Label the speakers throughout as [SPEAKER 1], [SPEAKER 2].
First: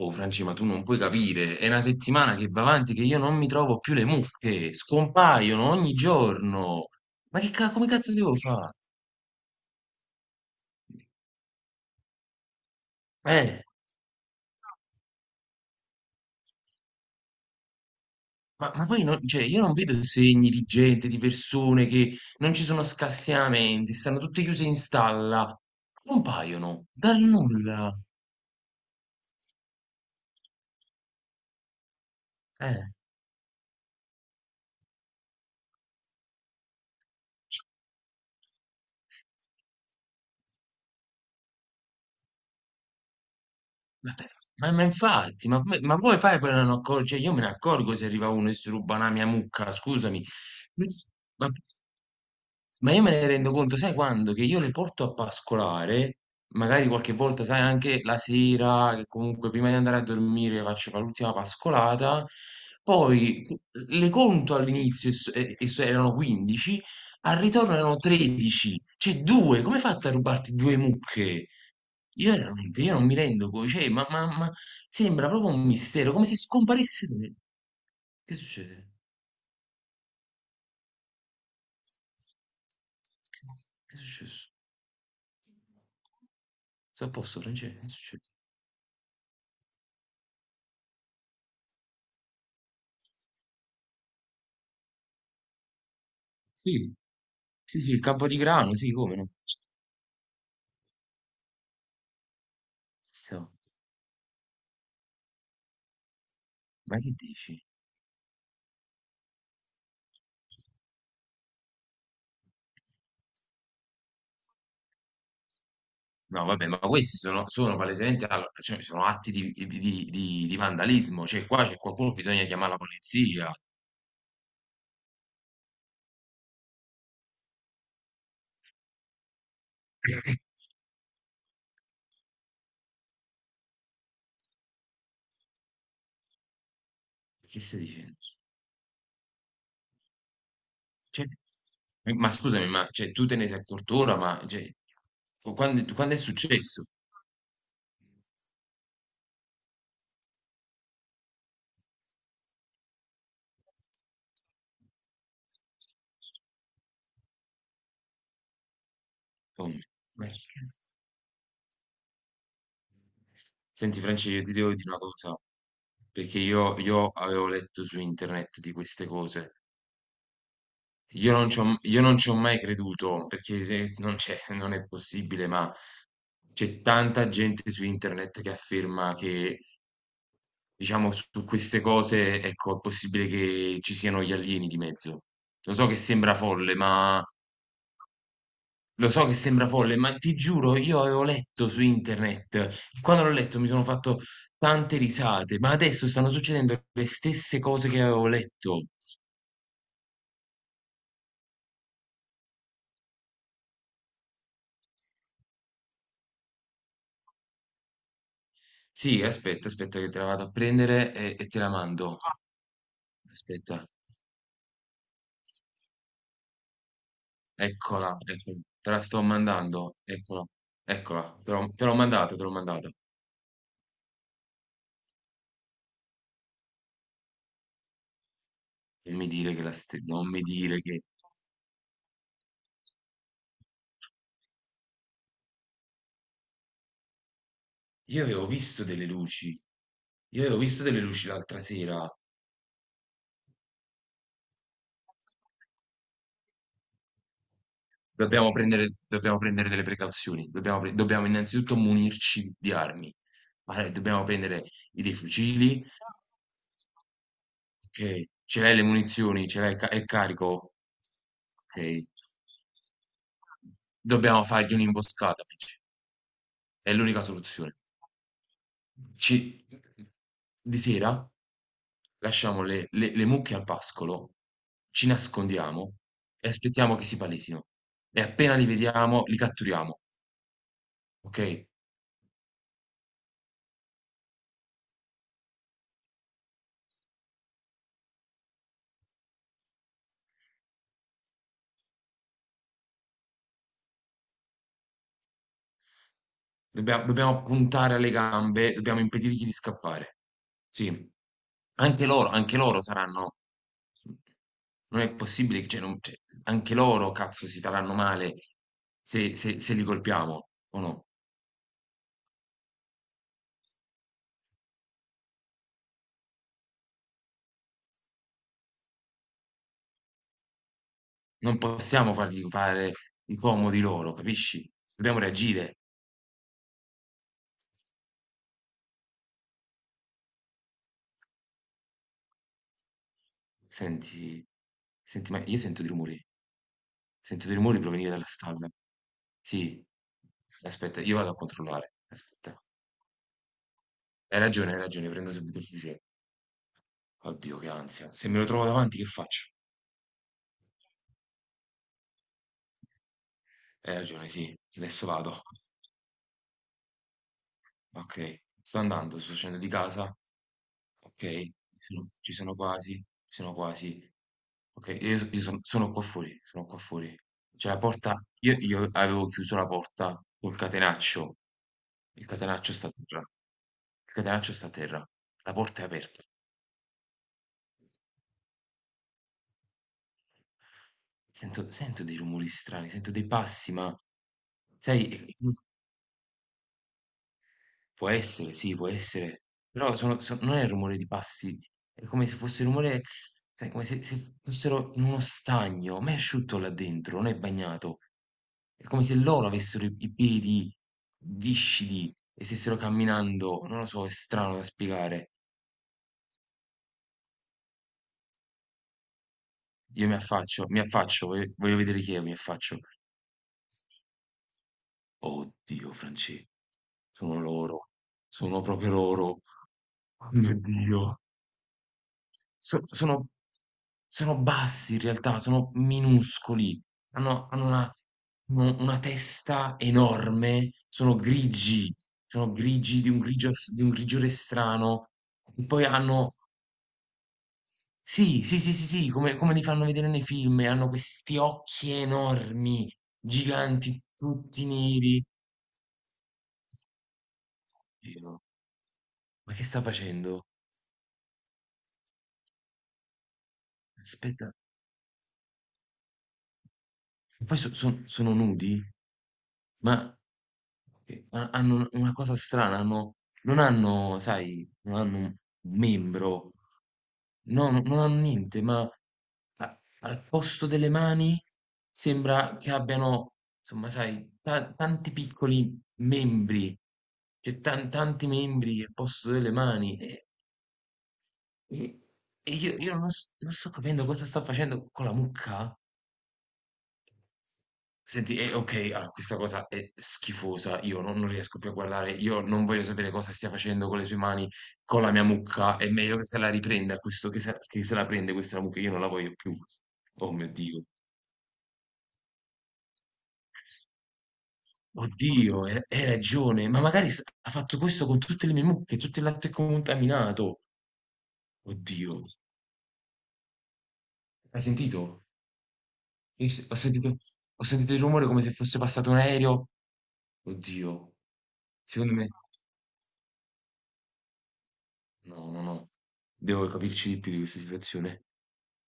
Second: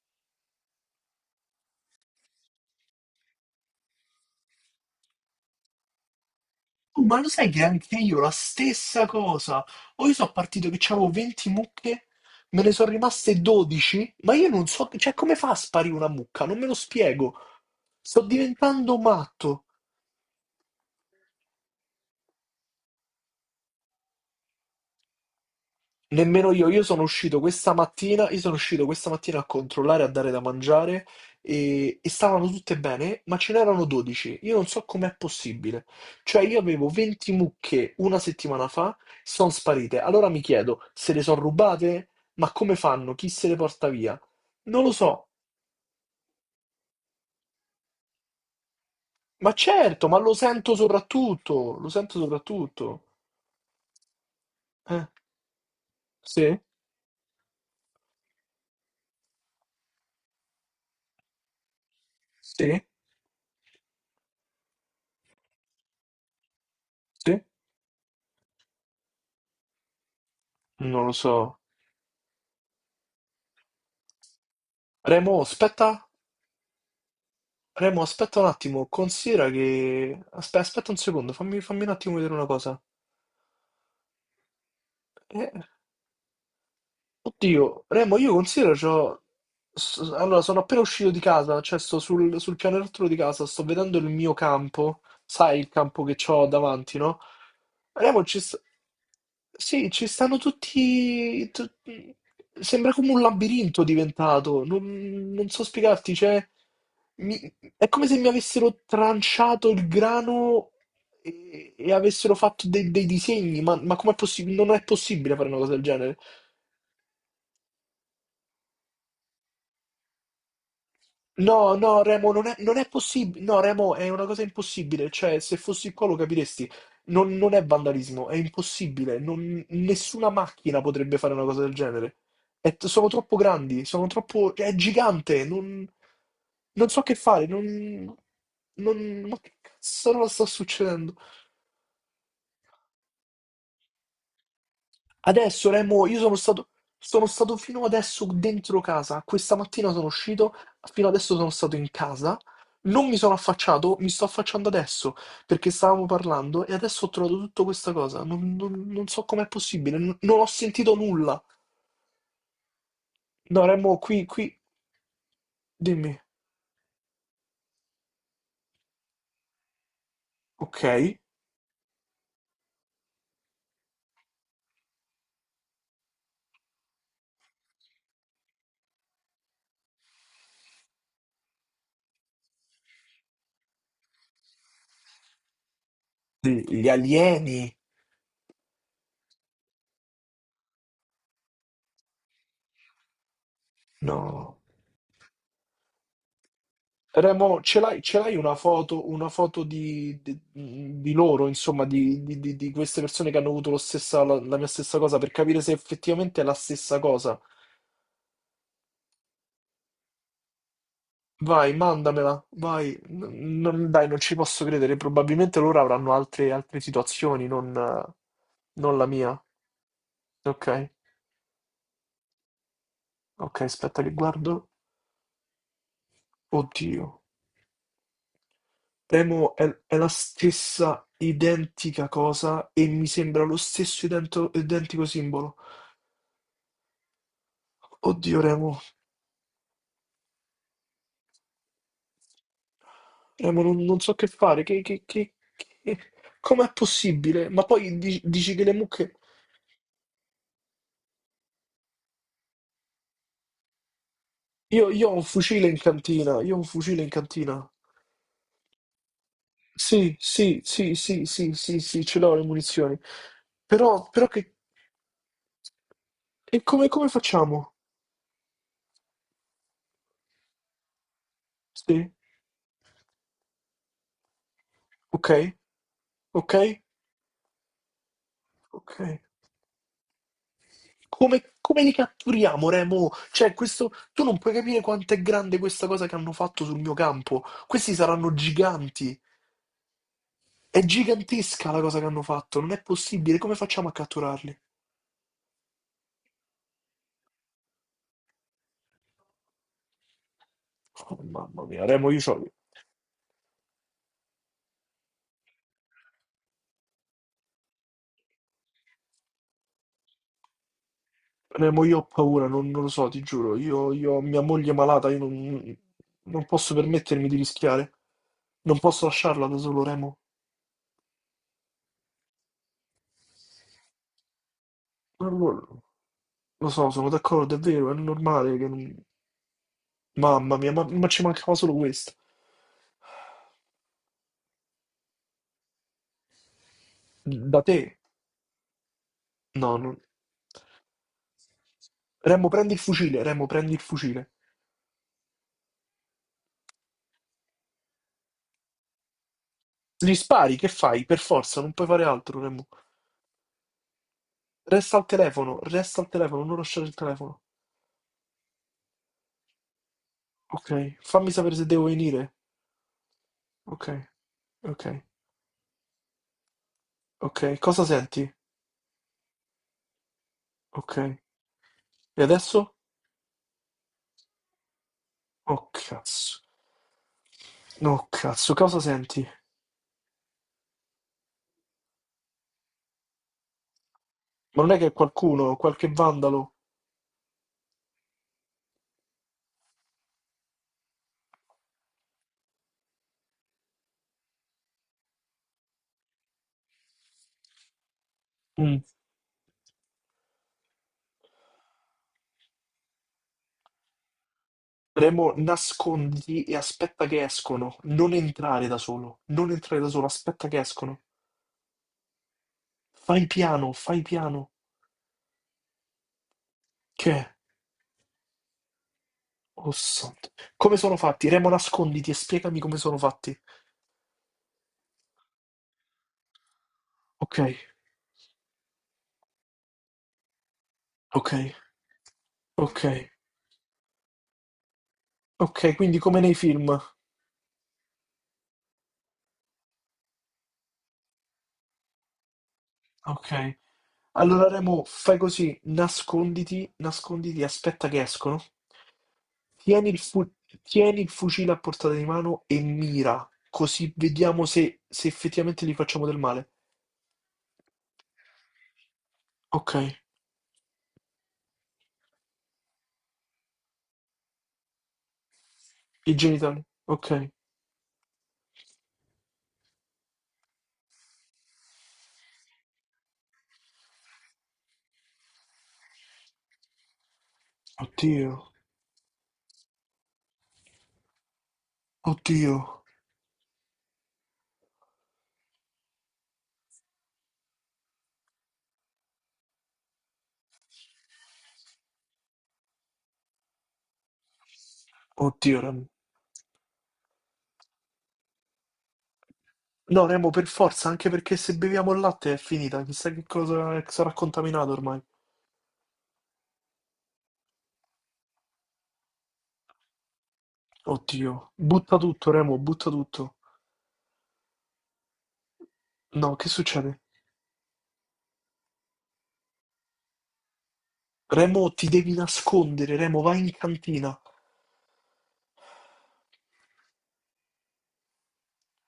[SPEAKER 1] Oh Franci, ma tu non puoi capire, è una settimana che va avanti che io non mi trovo più le mucche, scompaiono ogni giorno.
[SPEAKER 2] Oh, ma lo sai che
[SPEAKER 1] Come
[SPEAKER 2] anche
[SPEAKER 1] cazzo
[SPEAKER 2] io la
[SPEAKER 1] devo fare?
[SPEAKER 2] stessa cosa? O io sono partito che c'avevo 20 mucche, me ne sono rimaste
[SPEAKER 1] Eh,
[SPEAKER 2] 12, ma io non so, cioè come fa a sparire una mucca? Non me lo spiego. Sto
[SPEAKER 1] ma
[SPEAKER 2] diventando
[SPEAKER 1] poi cioè, io
[SPEAKER 2] matto.
[SPEAKER 1] non vedo segni di gente, di persone che non ci sono scassinamenti, stanno tutte chiuse in stalla,
[SPEAKER 2] Nemmeno io
[SPEAKER 1] compaiono
[SPEAKER 2] sono
[SPEAKER 1] dal
[SPEAKER 2] uscito questa
[SPEAKER 1] nulla.
[SPEAKER 2] mattina, a controllare, a dare da mangiare e stavano tutte
[SPEAKER 1] Eh,
[SPEAKER 2] bene, ma ce n'erano 12. Io non so com'è possibile. Cioè io avevo 20 mucche una settimana fa, sono sparite. Allora mi chiedo, se le sono rubate? Ma come fanno? Chi se le porta
[SPEAKER 1] ma,
[SPEAKER 2] via? Non
[SPEAKER 1] ma
[SPEAKER 2] lo so.
[SPEAKER 1] infatti, ma come fai per non accorgere? Cioè, io me ne accorgo se arriva uno e si ruba una mia
[SPEAKER 2] Ma
[SPEAKER 1] mucca,
[SPEAKER 2] certo, ma
[SPEAKER 1] scusami.
[SPEAKER 2] lo sento
[SPEAKER 1] Ma
[SPEAKER 2] soprattutto, lo sento
[SPEAKER 1] Ma
[SPEAKER 2] soprattutto.
[SPEAKER 1] io me ne rendo conto, sai quando? Che io le porto
[SPEAKER 2] Eh,
[SPEAKER 1] a pascolare,
[SPEAKER 2] sì,
[SPEAKER 1] magari qualche volta, sai, anche la sera, che comunque prima di andare a dormire faccio fare l'ultima pascolata,
[SPEAKER 2] sì,
[SPEAKER 1] poi le conto all'inizio, erano 15, al
[SPEAKER 2] sì,
[SPEAKER 1] ritorno erano 13, cioè due, come hai fatto a rubarti due
[SPEAKER 2] non lo so.
[SPEAKER 1] mucche? Io veramente, io non mi rendo conto, cioè, ma sembra
[SPEAKER 2] Remo,
[SPEAKER 1] proprio un
[SPEAKER 2] aspetta.
[SPEAKER 1] mistero, come se scomparissero.
[SPEAKER 2] Remo,
[SPEAKER 1] Che
[SPEAKER 2] aspetta un attimo,
[SPEAKER 1] succede?
[SPEAKER 2] considera che... Aspetta, aspetta un secondo, fammi un attimo vedere una cosa.
[SPEAKER 1] Che, che è successo?
[SPEAKER 2] Eh,
[SPEAKER 1] Sta a posto, Francesco?
[SPEAKER 2] Oddio,
[SPEAKER 1] Che
[SPEAKER 2] Remo,
[SPEAKER 1] succede?
[SPEAKER 2] io considero c'ho... Allora, sono appena uscito di casa, cioè sto sul, pianerottolo di casa, sto vedendo il mio campo, sai il campo che ho
[SPEAKER 1] Sì.
[SPEAKER 2] davanti, no?
[SPEAKER 1] Sì, sì, il
[SPEAKER 2] Remo, ci sta...
[SPEAKER 1] Campotigrano, sì, come no.
[SPEAKER 2] Sì, ci stanno tutti... sembra come un
[SPEAKER 1] Questo-
[SPEAKER 2] labirinto diventato, non so spiegarti, cioè...
[SPEAKER 1] Ma che dici?
[SPEAKER 2] È come se mi avessero tranciato il grano e avessero fatto dei, dei disegni, ma com'è possibile? Non è possibile fare una cosa del genere.
[SPEAKER 1] No, vabbè, ma questi sono, sono palesemente, allora, cioè, sono atti di, di vandalismo, cioè qua
[SPEAKER 2] No,
[SPEAKER 1] c'è
[SPEAKER 2] no,
[SPEAKER 1] qualcuno,
[SPEAKER 2] Remo,
[SPEAKER 1] bisogna
[SPEAKER 2] non è,
[SPEAKER 1] chiamare
[SPEAKER 2] non
[SPEAKER 1] la
[SPEAKER 2] è possibile.
[SPEAKER 1] polizia.
[SPEAKER 2] No, Remo, è una cosa impossibile. Cioè, se fossi qua lo capiresti. Non, non è vandalismo, è impossibile. Nessuna macchina potrebbe fare una cosa del genere. Sono troppo grandi, è gigante, non, non so che fare.
[SPEAKER 1] Che stai
[SPEAKER 2] Non,
[SPEAKER 1] dicendo?
[SPEAKER 2] non, ma che cazzo sta succedendo?
[SPEAKER 1] Cioè, ma scusami, ma cioè, tu te ne sei accorto ora, ma cioè,
[SPEAKER 2] Adesso,
[SPEAKER 1] quando,
[SPEAKER 2] Remo,
[SPEAKER 1] quando è successo?
[SPEAKER 2] sono stato fino adesso dentro casa. Questa mattina sono uscito, fino adesso sono stato in casa. Non mi sono affacciato, mi sto affacciando adesso perché stavamo parlando e adesso ho trovato tutta questa cosa. Non so com'è
[SPEAKER 1] Tommy?
[SPEAKER 2] possibile,
[SPEAKER 1] Ma
[SPEAKER 2] non
[SPEAKER 1] che
[SPEAKER 2] ho
[SPEAKER 1] cazzo?
[SPEAKER 2] sentito nulla. No, Remo,
[SPEAKER 1] Senti,
[SPEAKER 2] qui,
[SPEAKER 1] Francesco, io
[SPEAKER 2] qui,
[SPEAKER 1] ti devo dire una cosa
[SPEAKER 2] dimmi.
[SPEAKER 1] perché io avevo letto su internet di queste cose.
[SPEAKER 2] Ok,
[SPEAKER 1] Io non ci ho mai creduto, perché se non c'è non è possibile, ma c'è tanta gente su internet che afferma che, diciamo, su queste cose, ecco, è possibile che ci siano gli alieni di mezzo. Lo so che sembra folle,
[SPEAKER 2] gli
[SPEAKER 1] ma
[SPEAKER 2] alieni.
[SPEAKER 1] lo so che sembra folle, ma ti giuro, io avevo letto su internet e quando l'ho letto mi sono fatto
[SPEAKER 2] No.
[SPEAKER 1] tante risate, ma adesso stanno succedendo le stesse
[SPEAKER 2] Remo, ce
[SPEAKER 1] cose
[SPEAKER 2] l'hai
[SPEAKER 1] che
[SPEAKER 2] ce
[SPEAKER 1] avevo
[SPEAKER 2] l'hai
[SPEAKER 1] letto.
[SPEAKER 2] una foto di loro, insomma, di queste persone che hanno avuto la mia stessa cosa per capire se effettivamente è la stessa cosa.
[SPEAKER 1] Sì, aspetta, aspetta che te la vado a prendere e te la
[SPEAKER 2] Vai,
[SPEAKER 1] mando.
[SPEAKER 2] mandamela, vai. N-
[SPEAKER 1] Aspetta,
[SPEAKER 2] non- dai, non ci posso credere. Probabilmente loro avranno altre situazioni,
[SPEAKER 1] eccola, eccola, te
[SPEAKER 2] non
[SPEAKER 1] la
[SPEAKER 2] la
[SPEAKER 1] sto
[SPEAKER 2] mia.
[SPEAKER 1] mandando, eccola,
[SPEAKER 2] Ok,
[SPEAKER 1] eccola, te l'ho mandata, te l'ho mandata.
[SPEAKER 2] ok, aspetta che guardo. Oddio.
[SPEAKER 1] Non mi dire
[SPEAKER 2] Remo
[SPEAKER 1] che la
[SPEAKER 2] è
[SPEAKER 1] ste-
[SPEAKER 2] la
[SPEAKER 1] Non mi dire che...
[SPEAKER 2] stessa identica cosa e mi sembra lo stesso identico simbolo.
[SPEAKER 1] Io
[SPEAKER 2] Oddio,
[SPEAKER 1] avevo
[SPEAKER 2] Remo.
[SPEAKER 1] visto delle luci, io avevo visto delle luci l'altra sera.
[SPEAKER 2] Ma non so che fare, che- com'è possibile? Ma poi dici che le mucche...
[SPEAKER 1] Dobbiamo prendere delle precauzioni, dobbiamo innanzitutto munirci di armi. Allora, dobbiamo prendere
[SPEAKER 2] Io, io ho
[SPEAKER 1] dei
[SPEAKER 2] un fucile in
[SPEAKER 1] fucili,
[SPEAKER 2] cantina.
[SPEAKER 1] ok, ce l'hai le munizioni, ce l'hai, è
[SPEAKER 2] Sì, sì,
[SPEAKER 1] carico,
[SPEAKER 2] sì, sì, sì, sì,
[SPEAKER 1] ok.
[SPEAKER 2] sì, ce l'ho le munizioni. Però
[SPEAKER 1] Dobbiamo
[SPEAKER 2] che...
[SPEAKER 1] fargli un'imboscata, Fitch.
[SPEAKER 2] E come,
[SPEAKER 1] È
[SPEAKER 2] come
[SPEAKER 1] l'unica
[SPEAKER 2] facciamo?
[SPEAKER 1] soluzione. Ci di sera
[SPEAKER 2] Sì,
[SPEAKER 1] lasciamo le mucche al pascolo, ci
[SPEAKER 2] ok,
[SPEAKER 1] nascondiamo e
[SPEAKER 2] ok,
[SPEAKER 1] aspettiamo che si palesino e appena li
[SPEAKER 2] ok.
[SPEAKER 1] vediamo li catturiamo,
[SPEAKER 2] Come,
[SPEAKER 1] okay?
[SPEAKER 2] come li catturiamo, Remo? Cioè, questo... Tu non puoi capire quanto è grande questa cosa che hanno fatto sul mio campo. Questi saranno giganti. È gigantesca la cosa che hanno fatto, non è possibile, come facciamo a catturarli?
[SPEAKER 1] Dobbiamo puntare alle gambe, dobbiamo impedirgli di scappare. Sì.
[SPEAKER 2] Oh, mamma mia,
[SPEAKER 1] Anche
[SPEAKER 2] Remo, io,
[SPEAKER 1] loro,
[SPEAKER 2] c'ho-
[SPEAKER 1] anche loro saranno, non è possibile che cioè non cioè, anche loro cazzo si faranno male se se li colpiamo, o no?
[SPEAKER 2] Remo, io ho paura, non, non, lo so, ti giuro, io ho mia moglie malata, io non posso permettermi di rischiare, non posso lasciarla da solo, Remo.
[SPEAKER 1] Non possiamo fargli fare i comodi loro, capisci? Dobbiamo
[SPEAKER 2] Non
[SPEAKER 1] reagire.
[SPEAKER 2] Lo, lo so, sono d'accordo, è vero, è normale che non- Mamma mia, ma ci mancava solo questo.
[SPEAKER 1] Senti, senti, ma io sento dei rumori. Sento dei
[SPEAKER 2] Da
[SPEAKER 1] rumori
[SPEAKER 2] te?
[SPEAKER 1] provenire dalla stalla.
[SPEAKER 2] No,
[SPEAKER 1] Sì,
[SPEAKER 2] non...
[SPEAKER 1] aspetta, io vado a controllare.
[SPEAKER 2] Remo,
[SPEAKER 1] Aspetta.
[SPEAKER 2] prendi il fucile, Remo, prendi il fucile.
[SPEAKER 1] Hai ragione, prendo subito il fucile. Oddio, che ansia. Se me lo trovo davanti, che faccio?
[SPEAKER 2] Gli spari, che fai? Per forza, non puoi fare altro, Remo.
[SPEAKER 1] Hai ragione, sì. Adesso vado.
[SPEAKER 2] Resta al telefono, non lasciare il telefono.
[SPEAKER 1] Ok, sto andando, sto uscendo di casa.
[SPEAKER 2] Ok,
[SPEAKER 1] Ok,
[SPEAKER 2] fammi
[SPEAKER 1] ci
[SPEAKER 2] sapere se devo
[SPEAKER 1] sono
[SPEAKER 2] venire.
[SPEAKER 1] ci sono quasi, ci sono
[SPEAKER 2] Ok,
[SPEAKER 1] quasi.
[SPEAKER 2] ok,
[SPEAKER 1] Ok, io, io sono, sono qua fuori, sono qua fuori.
[SPEAKER 2] ok.
[SPEAKER 1] C'è la
[SPEAKER 2] Cosa
[SPEAKER 1] porta,
[SPEAKER 2] senti?
[SPEAKER 1] io avevo chiuso la porta col
[SPEAKER 2] Ok.
[SPEAKER 1] catenaccio,
[SPEAKER 2] E
[SPEAKER 1] il catenaccio
[SPEAKER 2] adesso?
[SPEAKER 1] sta a terra, il catenaccio sta a terra, la
[SPEAKER 2] Oh
[SPEAKER 1] porta è aperta.
[SPEAKER 2] cazzo. No, cazzo, cosa senti?
[SPEAKER 1] Sento, sento dei rumori strani, sento dei passi, ma
[SPEAKER 2] Ma non è che è
[SPEAKER 1] sai, è come.
[SPEAKER 2] qualcuno, qualche vandalo?
[SPEAKER 1] Può essere, sì, può essere. Però sono so non è il rumore di passi, è come se fosse il rumore, sai, come se fossero in uno stagno, ma è asciutto là dentro, non è bagnato.
[SPEAKER 2] Mm.
[SPEAKER 1] È come se loro avessero i piedi viscidi e stessero camminando, non lo so, è strano da spiegare.
[SPEAKER 2] Remo, nasconditi e aspetta che escono. Non entrare da solo. Non entrare da solo,
[SPEAKER 1] Io
[SPEAKER 2] aspetta che
[SPEAKER 1] mi
[SPEAKER 2] escono.
[SPEAKER 1] affaccio, voglio vedere chi è, mi affaccio.
[SPEAKER 2] Fai piano, fai piano.
[SPEAKER 1] Oddio, Francesco,
[SPEAKER 2] Che? È?
[SPEAKER 1] sono loro, sono proprio loro.
[SPEAKER 2] Oh
[SPEAKER 1] Oh
[SPEAKER 2] santo.
[SPEAKER 1] mio
[SPEAKER 2] Come sono
[SPEAKER 1] Dio.
[SPEAKER 2] fatti? Remo, nasconditi e spiegami come sono
[SPEAKER 1] Sono,
[SPEAKER 2] fatti.
[SPEAKER 1] sono bassi in realtà, sono minuscoli,
[SPEAKER 2] Ok,
[SPEAKER 1] hanno una u una testa enorme,
[SPEAKER 2] ok.
[SPEAKER 1] sono grigi di
[SPEAKER 2] Okay,
[SPEAKER 1] un grigio s di un grigiore strano, e
[SPEAKER 2] okay,
[SPEAKER 1] poi
[SPEAKER 2] quindi come nei
[SPEAKER 1] hanno,
[SPEAKER 2] film.
[SPEAKER 1] sì, sì, sì, sì, sì, come come li fanno vedere nei film, e hanno questi occhi enormi,
[SPEAKER 2] Okay.
[SPEAKER 1] giganti,
[SPEAKER 2] Allora
[SPEAKER 1] tutti
[SPEAKER 2] Remo, fai
[SPEAKER 1] neri.
[SPEAKER 2] così, nasconditi, nasconditi, aspetta che escono.
[SPEAKER 1] Dio, ma che sta
[SPEAKER 2] Tieni il fu-
[SPEAKER 1] facendo?
[SPEAKER 2] tieni il fucile a portata di mano e mira, così vediamo
[SPEAKER 1] Aspetta,
[SPEAKER 2] se, effettivamente gli facciamo del male.
[SPEAKER 1] poi sono nudi?
[SPEAKER 2] Ok,
[SPEAKER 1] Ma che ha hanno una cosa strana, hanno non hanno sai, non hanno un
[SPEAKER 2] i
[SPEAKER 1] membro,
[SPEAKER 2] genitali. Ok.
[SPEAKER 1] no, non hanno niente, ma a al posto delle mani sembra che abbiano, insomma sai, ta tanti piccoli membri, cioè tanti
[SPEAKER 2] Oddio,
[SPEAKER 1] membri al posto delle mani e e
[SPEAKER 2] oddio,
[SPEAKER 1] io non s non sto capendo cosa sta facendo con la mucca. Senti, e okay, allora questa cosa è schifosa, io non riesco più a guardare, io non voglio sapere cosa stia facendo con le sue mani, con la mia
[SPEAKER 2] oddio
[SPEAKER 1] mucca,
[SPEAKER 2] Remo.
[SPEAKER 1] è meglio che se la riprenda questo, che se la prende questa mucca, io non la voglio più.
[SPEAKER 2] No, Remo,
[SPEAKER 1] Oh
[SPEAKER 2] per
[SPEAKER 1] mio Dio.
[SPEAKER 2] forza, anche perché se beviamo il latte è finita, chissà che cosa sarà contaminato ormai.
[SPEAKER 1] Oddio, hai ragione, ma magari s ha fatto questo con tutte le mie mucche, tutto il latte contaminato.
[SPEAKER 2] Oddio, butta
[SPEAKER 1] Oddio,
[SPEAKER 2] tutto, Remo, butta tutto.
[SPEAKER 1] hai sentito?
[SPEAKER 2] No, che
[SPEAKER 1] Io s Ho
[SPEAKER 2] succede?
[SPEAKER 1] sentito, ho sentito il rumore come se fosse passato un aereo. Oddio,
[SPEAKER 2] Remo, ti devi
[SPEAKER 1] secondo me
[SPEAKER 2] nascondere, Remo, vai in cantina.
[SPEAKER 1] no, no, no, devo capirci di più di questa situazione.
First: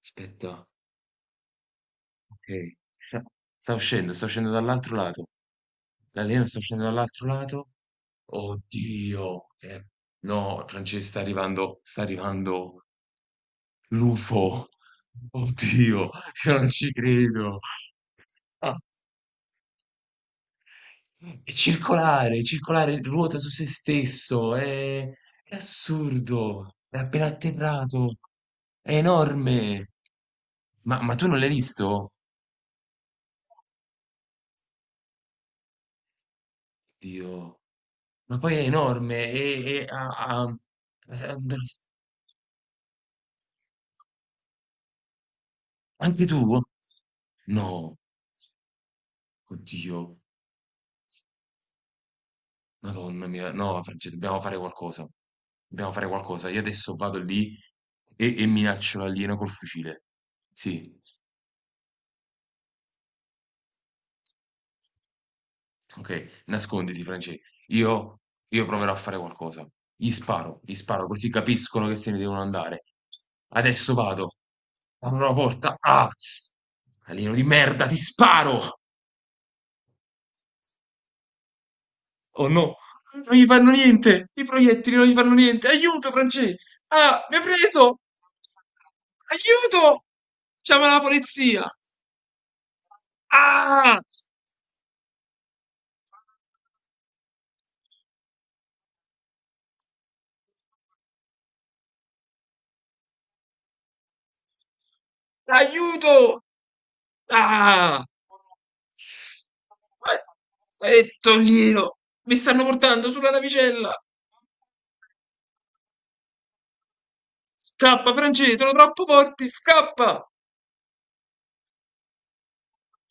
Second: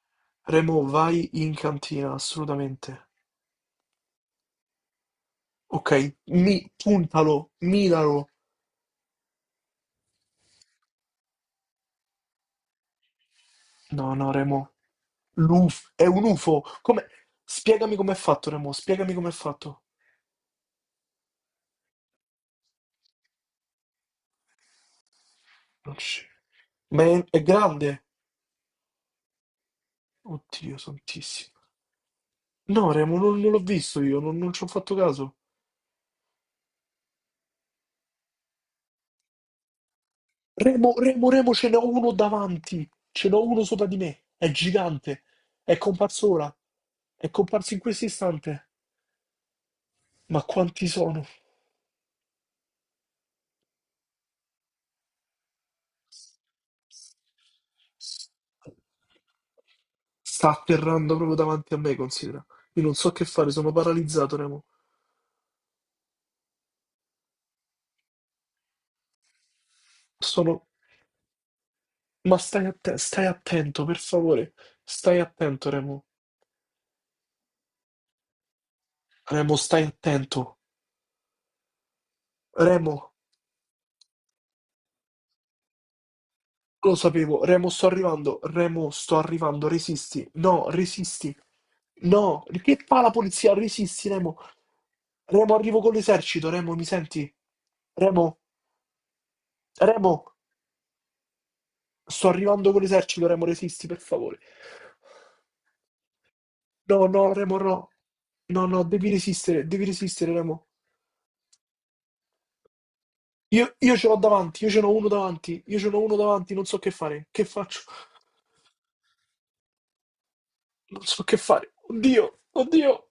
[SPEAKER 1] Aspetta,
[SPEAKER 2] Remo, vai in cantina,
[SPEAKER 1] ok.
[SPEAKER 2] assolutamente.
[SPEAKER 1] Sta, sta uscendo dall'altro lato.
[SPEAKER 2] Ok,
[SPEAKER 1] L'alieno sta uscendo dall'altro
[SPEAKER 2] puntalo,
[SPEAKER 1] lato.
[SPEAKER 2] miralo.
[SPEAKER 1] Oddio. Eh, no, Francesca, sta arrivando
[SPEAKER 2] No, no,
[SPEAKER 1] l'UFO.
[SPEAKER 2] Remo. È
[SPEAKER 1] Oddio,
[SPEAKER 2] un
[SPEAKER 1] io
[SPEAKER 2] UFO.
[SPEAKER 1] non ci
[SPEAKER 2] Come?
[SPEAKER 1] credo.
[SPEAKER 2] Spiegami com'è fatto, Remo,
[SPEAKER 1] Ah,
[SPEAKER 2] spiegami com'è fatto.
[SPEAKER 1] è circolare, ruota su se stesso. È
[SPEAKER 2] Non c'è.
[SPEAKER 1] assurdo. È
[SPEAKER 2] Ma è,
[SPEAKER 1] appena
[SPEAKER 2] è grande?
[SPEAKER 1] atterrato. È enorme.
[SPEAKER 2] Oddio,
[SPEAKER 1] Ma tu non l'hai
[SPEAKER 2] santissimo.
[SPEAKER 1] visto?
[SPEAKER 2] No, Remo, non, non, l'ho visto io, non ci ho fatto caso.
[SPEAKER 1] Oddio. Ma poi è enorme e ha, ha-.
[SPEAKER 2] Remo, Remo, Remo, ce n'ho uno davanti. Ce n'ho uno sopra di me. È gigante. È
[SPEAKER 1] Anche
[SPEAKER 2] comparso ora.
[SPEAKER 1] tu?
[SPEAKER 2] È comparso in
[SPEAKER 1] No,
[SPEAKER 2] questo istante.
[SPEAKER 1] oddio,
[SPEAKER 2] Ma quanti sono?
[SPEAKER 1] Madonna mia, no, Francesco, dobbiamo fare qualcosa. Dobbiamo fare qualcosa. Io adesso vado lì e minaccio l'alieno col fucile.
[SPEAKER 2] Sta
[SPEAKER 1] Sì,
[SPEAKER 2] atterrando proprio davanti a me, considera. Io non so che fare, sono paralizzato, Remo.
[SPEAKER 1] ok, nasconditi, Francesco. Io, io proverò a fare qualcosa.
[SPEAKER 2] Sono...
[SPEAKER 1] Gli sparo, così capiscono che se ne
[SPEAKER 2] Ma
[SPEAKER 1] devono
[SPEAKER 2] stai,
[SPEAKER 1] andare.
[SPEAKER 2] stai attento,
[SPEAKER 1] Adesso
[SPEAKER 2] per
[SPEAKER 1] vado.
[SPEAKER 2] favore. Stai
[SPEAKER 1] Apro la
[SPEAKER 2] attento,
[SPEAKER 1] porta.
[SPEAKER 2] Remo.
[SPEAKER 1] Ah! Alieno di merda, ti sparo!
[SPEAKER 2] Remo, stai attento.
[SPEAKER 1] Oh no,
[SPEAKER 2] Remo.
[SPEAKER 1] non gli fanno niente! I proiettili non gli fanno niente! Aiuto, Francesco!
[SPEAKER 2] Lo
[SPEAKER 1] Ah, mi ha
[SPEAKER 2] sapevo,
[SPEAKER 1] preso!
[SPEAKER 2] Remo, sto arrivando,
[SPEAKER 1] Aiuto! Chiama la
[SPEAKER 2] resisti,
[SPEAKER 1] polizia!
[SPEAKER 2] no, che fa la polizia?
[SPEAKER 1] Ah!
[SPEAKER 2] Resisti, Remo, Remo, arrivo con l'esercito, Remo, mi senti? Remo, Remo, sto arrivando con l'esercito, Remo, resisti, per favore.
[SPEAKER 1] Aiuto!
[SPEAKER 2] No, no, Remo, no,
[SPEAKER 1] Ah!
[SPEAKER 2] no, no, devi resistere, Remo.
[SPEAKER 1] E toglilo! Mi stanno portando sulla
[SPEAKER 2] Io
[SPEAKER 1] navicella!
[SPEAKER 2] ce l'ho davanti, io ce n'ho uno davanti, non so che fare, che faccio,
[SPEAKER 1] Scappa, Francesco, sono troppo forti! Scappa!
[SPEAKER 2] non so che fare, oddio, oddio.